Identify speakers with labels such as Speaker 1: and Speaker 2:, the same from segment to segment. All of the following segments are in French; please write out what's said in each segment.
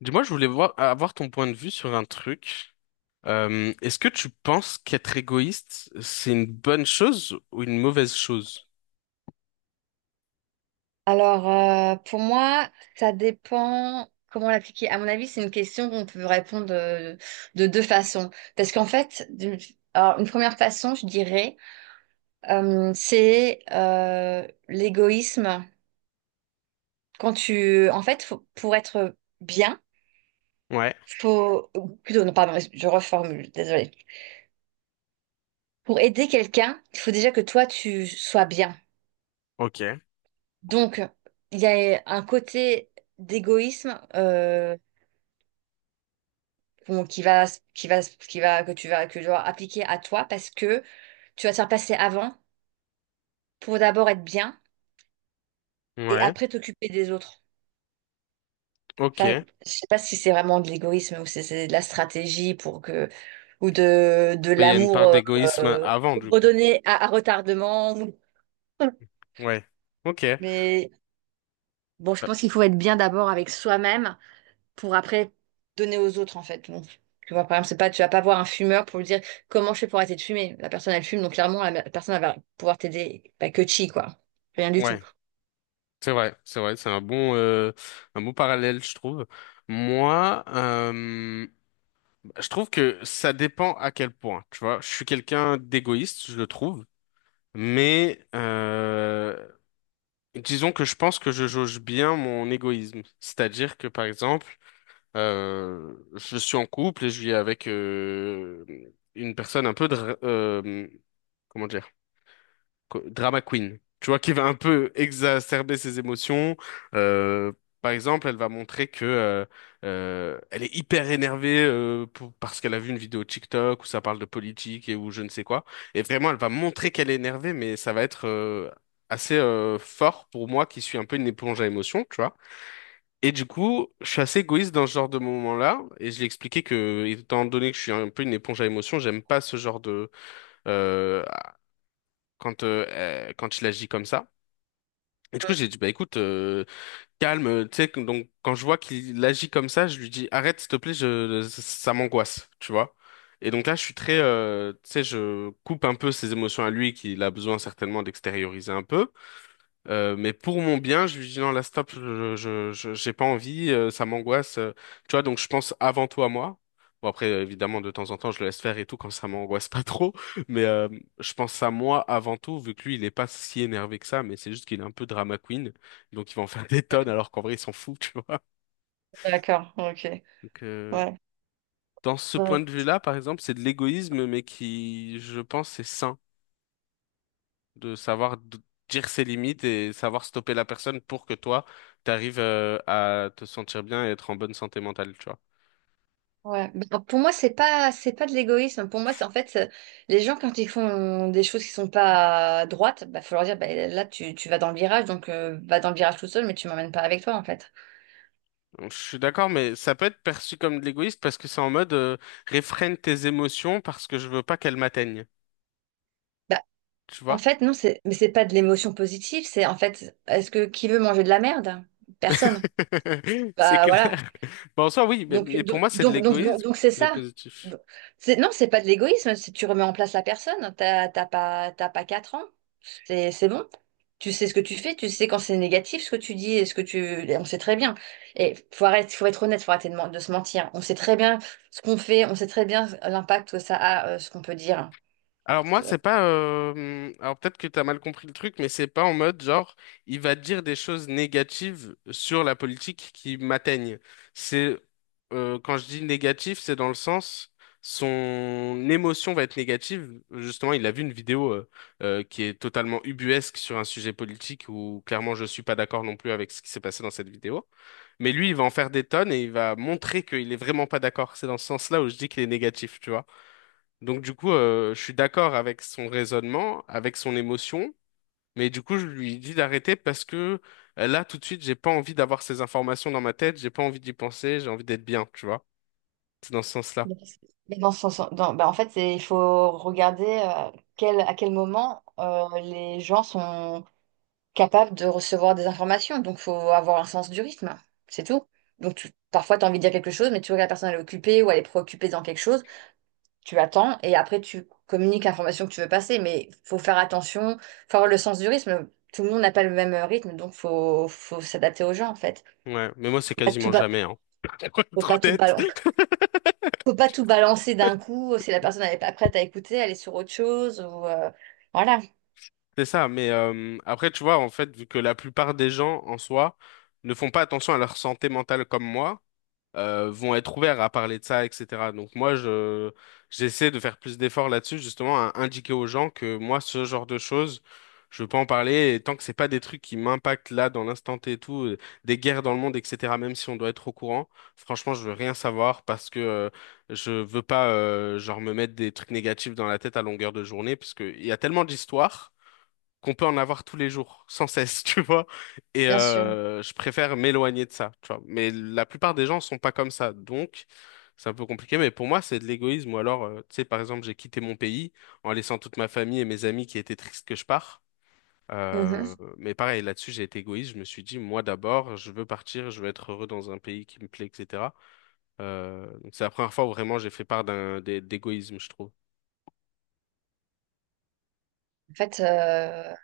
Speaker 1: Dis-moi, je voulais voir, avoir ton point de vue sur un truc. Est-ce que tu penses qu'être égoïste, c'est une bonne chose ou une mauvaise chose?
Speaker 2: Alors, pour moi, ça dépend comment l'appliquer. À mon avis, c'est une question qu'on peut répondre de deux façons. Parce qu'en fait, d'une alors, une première façon, je dirais, c'est l'égoïsme. En fait, pour être bien,
Speaker 1: Ouais,
Speaker 2: ou plutôt, non, pardon, je reformule, désolée. Pour aider quelqu'un, il faut déjà que toi, tu sois bien.
Speaker 1: ok,
Speaker 2: Donc, il y a un côté d'égoïsme, qu'on- qui va, qui va, que tu vas appliquer à toi, parce que tu vas te faire passer avant pour d'abord être bien et
Speaker 1: ouais,
Speaker 2: après t'occuper des autres. Enfin,
Speaker 1: ok.
Speaker 2: je sais pas si c'est vraiment de l'égoïsme ou c'est de la stratégie pour que, ou de
Speaker 1: Mais il y a une
Speaker 2: l'amour
Speaker 1: part d'égoïsme
Speaker 2: euh,
Speaker 1: avant, du coup.
Speaker 2: redonné à, retardement.
Speaker 1: Ouais, ok. Euh,
Speaker 2: Mais bon, je pense qu'il faut être bien d'abord avec soi-même pour après donner aux autres en fait. Donc, tu vois, par exemple, c'est pas, tu vas pas voir un fumeur pour lui dire: comment je fais pour arrêter de fumer? La personne, elle fume, donc clairement, la personne, elle va pouvoir t'aider. Bah, que chi, quoi. Rien du tout.
Speaker 1: ouais, c'est vrai, c'est vrai, c'est un bon, un bon parallèle, je trouve. Moi, je trouve que ça dépend à quel point, tu vois. Je suis quelqu'un d'égoïste, je le trouve, mais disons que je pense que je jauge bien mon égoïsme. C'est-à-dire que, par exemple, je suis en couple et je vis avec une personne un peu... comment dire? Drama queen. Tu vois, qui va un peu exacerber ses émotions. Euh, par exemple, elle va montrer que elle est hyper énervée parce qu'elle a vu une vidéo TikTok où ça parle de politique et où je ne sais quoi. Et vraiment, elle va montrer qu'elle est énervée, mais ça va être assez fort pour moi qui suis un peu une éponge à émotions, tu vois. Et du coup, je suis assez égoïste dans ce genre de moment-là. Et je lui ai expliqué que, étant donné que je suis un peu une éponge à émotions, j'aime pas ce genre de euh, quand quand il agit comme ça. Et du coup,
Speaker 2: Mm.
Speaker 1: j'ai dit, bah écoute, calme, tu sais, donc quand je vois qu'il agit comme ça, je lui dis, arrête, s'il te plaît, je, ça m'angoisse, tu vois. Et donc là, je suis très, tu sais, je coupe un peu ses émotions à lui, qu'il a besoin certainement d'extérioriser un peu. Mais pour mon bien, je lui dis non, là, stop, j'ai pas envie, ça m'angoisse. Tu vois, donc je pense avant tout à moi. Bon, après, évidemment, de temps en temps, je le laisse faire et tout quand ça m'angoisse pas trop. Mais je pense à moi avant tout, vu que lui, il est pas si énervé que ça, mais c'est juste qu'il est un peu drama queen. Donc, il va en faire des tonnes,
Speaker 2: Mm.
Speaker 1: alors qu'en vrai, il s'en fout, tu vois.
Speaker 2: D'accord, ok.
Speaker 1: Donc,
Speaker 2: Ouais.
Speaker 1: dans ce point
Speaker 2: Ouais.
Speaker 1: de vue-là, par exemple, c'est de l'égoïsme, mais qui, je pense, c'est sain. De savoir dire ses limites et savoir stopper la personne pour que toi, t'arrives à te sentir bien et être en bonne santé mentale, tu vois.
Speaker 2: Ouais. Bah, pour moi, c'est pas de l'égoïsme. Pour moi, c'est, en fait, les gens, quand ils font des choses qui sont pas droites, bah, faut leur dire: bah, là, tu vas dans le virage, donc va dans le virage tout seul, mais tu m'emmènes pas avec toi, en fait.
Speaker 1: Donc, je suis d'accord, mais ça peut être perçu comme de l'égoïsme parce que c'est en mode réfrène tes émotions parce que je veux pas qu'elles m'atteignent,
Speaker 2: Bah,
Speaker 1: tu
Speaker 2: en
Speaker 1: vois?
Speaker 2: fait, non, mais c'est pas de l'émotion positive. C'est, en fait, est-ce que qui veut manger de la merde? Personne.
Speaker 1: C'est
Speaker 2: Bah voilà.
Speaker 1: clair. Bon, en soi, oui,
Speaker 2: Donc,
Speaker 1: mais
Speaker 2: do-
Speaker 1: pour moi, c'est de
Speaker 2: donc, donc, donc,
Speaker 1: l'égoïsme,
Speaker 2: donc c'est
Speaker 1: mais
Speaker 2: ça.
Speaker 1: positif.
Speaker 2: Donc, non, c'est pas de l'égoïsme. Si tu remets en place la personne, t'as pas 4 ans, c'est bon. Tu sais ce que tu fais, tu sais quand c'est négatif ce que tu dis et ce que tu. Et on sait très bien. Et faut arrêter, faut être honnête, faut arrêter de se mentir. On sait très bien ce qu'on fait, on sait très bien l'impact que ça a, ce qu'on peut dire.
Speaker 1: Alors moi, c'est pas... alors peut-être que t'as mal compris le truc, mais c'est pas en mode genre, il va dire des choses négatives sur la politique qui m'atteignent. C'est... quand je dis négatif, c'est dans le sens... Son émotion va être négative. Justement, il a vu une vidéo qui est totalement ubuesque sur un sujet politique où clairement je suis pas d'accord non plus avec ce qui s'est passé dans cette vidéo. Mais lui, il va en faire des tonnes et il va montrer qu'il est vraiment pas d'accord. C'est dans ce sens-là où je dis qu'il est négatif, tu vois. Donc du coup, je suis d'accord avec son raisonnement, avec son émotion, mais du coup, je lui dis d'arrêter parce que là, tout de suite, j'ai pas envie d'avoir ces informations dans ma tête, j'ai pas envie d'y penser, j'ai envie d'être bien, tu vois. C'est dans ce sens-là.
Speaker 2: Mais mais dans son, son- dans- bah, en fait, il faut regarder à quel moment les gens sont capables de recevoir des informations. Donc, il faut avoir un sens du rythme, c'est tout. Donc, parfois, tu as envie de dire quelque chose, mais tu vois que la personne, elle est occupée ou elle est préoccupée dans quelque chose. Tu attends et après, tu communiques l'information que tu veux passer. Mais il faut faire attention, faut avoir le sens du rythme. Tout le monde n'a pas le même rythme, donc faut s'adapter aux gens, en fait.
Speaker 1: Ouais, mais moi, c'est
Speaker 2: Pas tout
Speaker 1: quasiment
Speaker 2: ba-
Speaker 1: jamais, hein. Pour
Speaker 2: Faut
Speaker 1: être
Speaker 2: pas tout
Speaker 1: honnête.
Speaker 2: balancer. Faut pas tout balancer d'un coup. Si la personne n'est pas prête à écouter, elle est sur autre chose. Voilà.
Speaker 1: C'est ça, mais après, tu vois, en fait, vu que la plupart des gens, en soi, ne font pas attention à leur santé mentale comme moi, vont être ouverts à parler de ça, etc. Donc moi, je j'essaie de faire plus d'efforts là-dessus, justement, à indiquer aux gens que moi, ce genre de choses, je peux en parler, et tant que c'est pas des trucs qui m'impactent là, dans l'instant T et tout, des guerres dans le monde, etc., même si on doit être au courant, franchement, je veux rien savoir parce que je veux pas, genre, me mettre des trucs négatifs dans la tête à longueur de journée, parce qu'il y a tellement d'histoires qu'on peut en avoir tous les jours, sans cesse, tu vois. Et
Speaker 2: Bien sûr.
Speaker 1: je préfère m'éloigner de ça, tu vois. Mais la plupart des gens sont pas comme ça, donc c'est un peu compliqué. Mais pour moi, c'est de l'égoïsme. Ou alors, tu sais, par exemple, j'ai quitté mon pays en laissant toute ma famille et mes amis qui étaient tristes que je pars.
Speaker 2: Mhm.
Speaker 1: Mais pareil, là-dessus, j'ai été égoïste. Je me suis dit, moi d'abord, je veux partir, je veux être heureux dans un pays qui me plaît, etc. Donc c'est la première fois où vraiment j'ai fait part d'égoïsme, je trouve.
Speaker 2: En fait,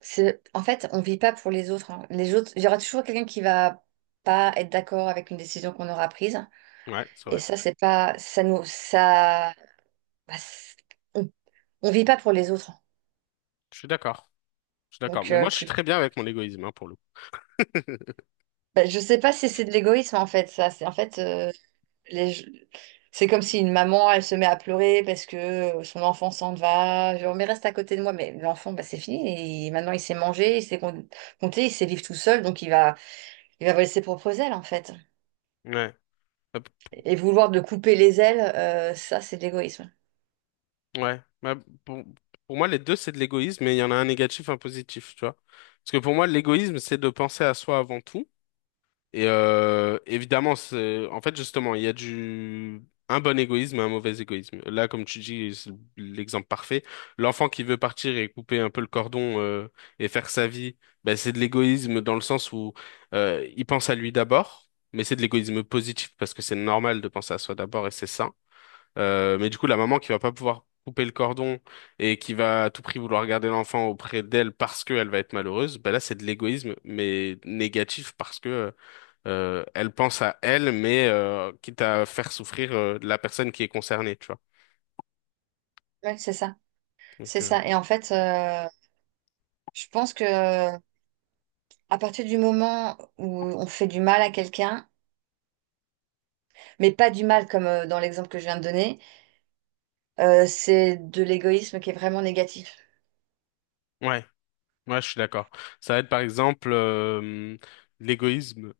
Speaker 2: en fait, on vit pas pour les autres, hein. Les autres, il y aura toujours quelqu'un qui va pas être d'accord avec une décision qu'on aura prise.
Speaker 1: Ouais, c'est
Speaker 2: Et
Speaker 1: vrai.
Speaker 2: ça, c'est pas, bah, on, on vit pas pour les autres.
Speaker 1: Je suis d'accord. Je suis d'accord.
Speaker 2: Donc,
Speaker 1: Mais moi, je suis très bien avec mon égoïsme, hein, pour le coup.
Speaker 2: bah, je sais pas si c'est de l'égoïsme en fait. Ça, c'est en fait. Les- C'est comme si une maman, elle se met à pleurer parce que son enfant s'en va. Genre: mais reste à côté de moi. Mais l'enfant, bah, c'est fini. Et maintenant, il sait manger, il sait compter, il sait vivre tout seul. Donc, il va voler ses propres ailes, en fait.
Speaker 1: Ouais. Euh,
Speaker 2: Et vouloir de couper les ailes, ça, c'est de l'égoïsme.
Speaker 1: ouais. Bah, pour, pour moi, les deux, c'est de l'égoïsme, mais il y en a un négatif, un positif, tu vois. Parce que pour moi, l'égoïsme, c'est de penser à soi avant tout. Et évidemment, c'est, en fait, justement, il y a du un bon égoïsme et un mauvais égoïsme. Là, comme tu dis, c'est l'exemple parfait. L'enfant qui veut partir et couper un peu le cordon et faire sa vie, ben c'est de l'égoïsme dans le sens où il pense à lui d'abord, mais c'est de l'égoïsme positif parce que c'est normal de penser à soi d'abord et c'est sain. Mais du coup, la maman qui va pas pouvoir couper le cordon et qui va à tout prix vouloir garder l'enfant auprès d'elle parce qu'elle va être malheureuse, ben là, c'est de l'égoïsme, mais négatif parce que elle pense à elle, mais quitte à faire souffrir la personne qui est concernée, tu vois.
Speaker 2: Ouais, c'est ça.
Speaker 1: Donc,
Speaker 2: C'est ça. Et en fait, je pense que, à partir du moment où on fait du mal à quelqu'un, mais pas du mal comme, dans l'exemple que je viens de donner, c'est de l'égoïsme qui est vraiment négatif.
Speaker 1: ouais, ouais, je suis d'accord. Ça va être par exemple l'égoïsme.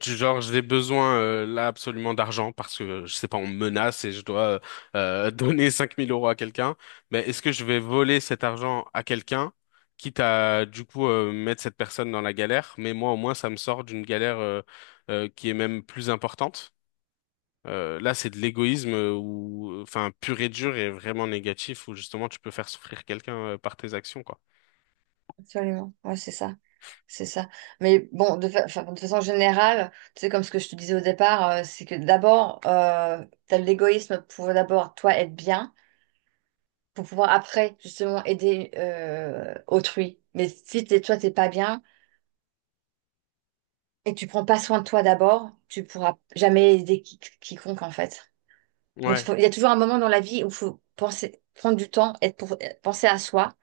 Speaker 1: Du genre, j'ai besoin là absolument d'argent parce que, je sais pas, on me menace et je dois donner 5 000 euros à quelqu'un. Mais est-ce que je vais voler cet argent à quelqu'un, quitte à du coup mettre cette personne dans la galère, mais moi au moins ça me sort d'une galère qui est même plus importante. Là, c'est de l'égoïsme ou enfin pur et dur et vraiment négatif où justement tu peux faire souffrir quelqu'un par tes actions, quoi.
Speaker 2: Absolument. Ouais, c'est ça. C'est ça. Mais bon, enfin, de façon générale, tu sais, comme ce que je te disais au départ, c'est que d'abord, t'as l'égoïsme pour d'abord, toi, être bien, pour pouvoir après, justement, aider, autrui. Mais si t'es, toi, t'es pas bien et que tu prends pas soin de toi d'abord, tu pourras jamais aider quiconque, en fait. Donc,
Speaker 1: Ouais,
Speaker 2: il y a toujours un moment dans la vie où il faut penser, prendre du temps, être pour, penser à soi,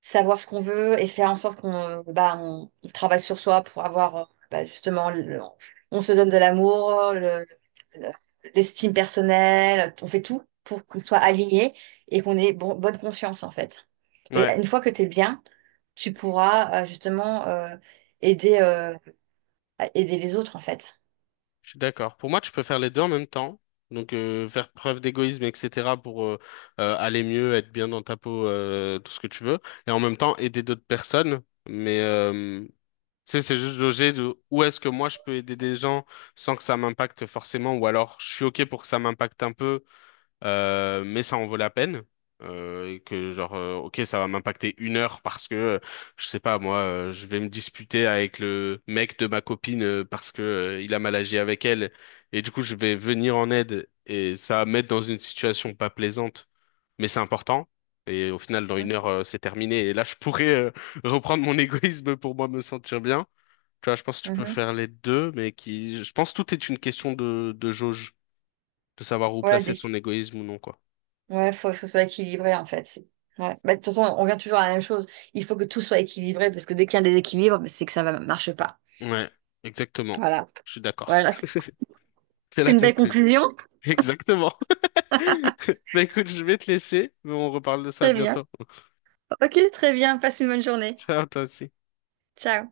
Speaker 2: savoir ce qu'on veut et faire en sorte qu'on bah, on travaille sur soi pour avoir, bah, justement, on se donne de l'amour, le- l'estime personnelle, on fait tout pour qu'on soit aligné et qu'on ait bonne conscience en fait. Et
Speaker 1: ouais.
Speaker 2: une fois que tu es bien, tu pourras, justement, aider, euh, à aider les autres en fait.
Speaker 1: Je suis d'accord. Pour moi, tu peux faire les deux en même temps. Donc, faire preuve d'égoïsme, etc., pour aller mieux, être bien dans ta peau, tout ce que tu veux. Et en même temps, aider d'autres personnes. Mais, tu sais, c'est juste loger de où est-ce que moi, je peux aider des gens sans que ça m'impacte forcément. Ou alors, je suis OK pour que ça m'impacte un peu, mais ça en vaut la peine. Et que genre, ok, ça va m'impacter 1 heure parce que, je sais pas, moi, je vais me disputer avec le mec de ma copine parce que, il a mal agi avec elle. Et du coup, je vais venir en aide et ça va me mettre dans une situation pas plaisante, mais c'est important. Et au final, dans 1 heure, c'est terminé. Et là, je pourrais, reprendre mon égoïsme pour moi me sentir bien. Tu vois, je pense que tu
Speaker 2: Mhm.
Speaker 1: peux
Speaker 2: Mhm.
Speaker 1: faire les deux, mais qui, je pense que tout est une question de jauge, de savoir où
Speaker 2: Ouais.
Speaker 1: placer son égoïsme ou non, quoi.
Speaker 2: Ouais, faut que ce soit équilibré en fait. Ouais. Bah, de toute façon, on vient toujours à la même chose. Il faut que tout soit équilibré parce que dès qu'il y a un déséquilibre, bah, c'est que ça ne marche pas.
Speaker 1: Ouais, exactement.
Speaker 2: Voilà.
Speaker 1: Je suis d'accord.
Speaker 2: Voilà.
Speaker 1: C'est
Speaker 2: C'est
Speaker 1: la
Speaker 2: une belle
Speaker 1: conclusion.
Speaker 2: conclusion.
Speaker 1: Exactement. Bah écoute, je vais te laisser, mais on reparle de ça
Speaker 2: Très bien.
Speaker 1: bientôt.
Speaker 2: Ok, très bien. Passe une bonne journée.
Speaker 1: Ciao, toi aussi.
Speaker 2: Ciao.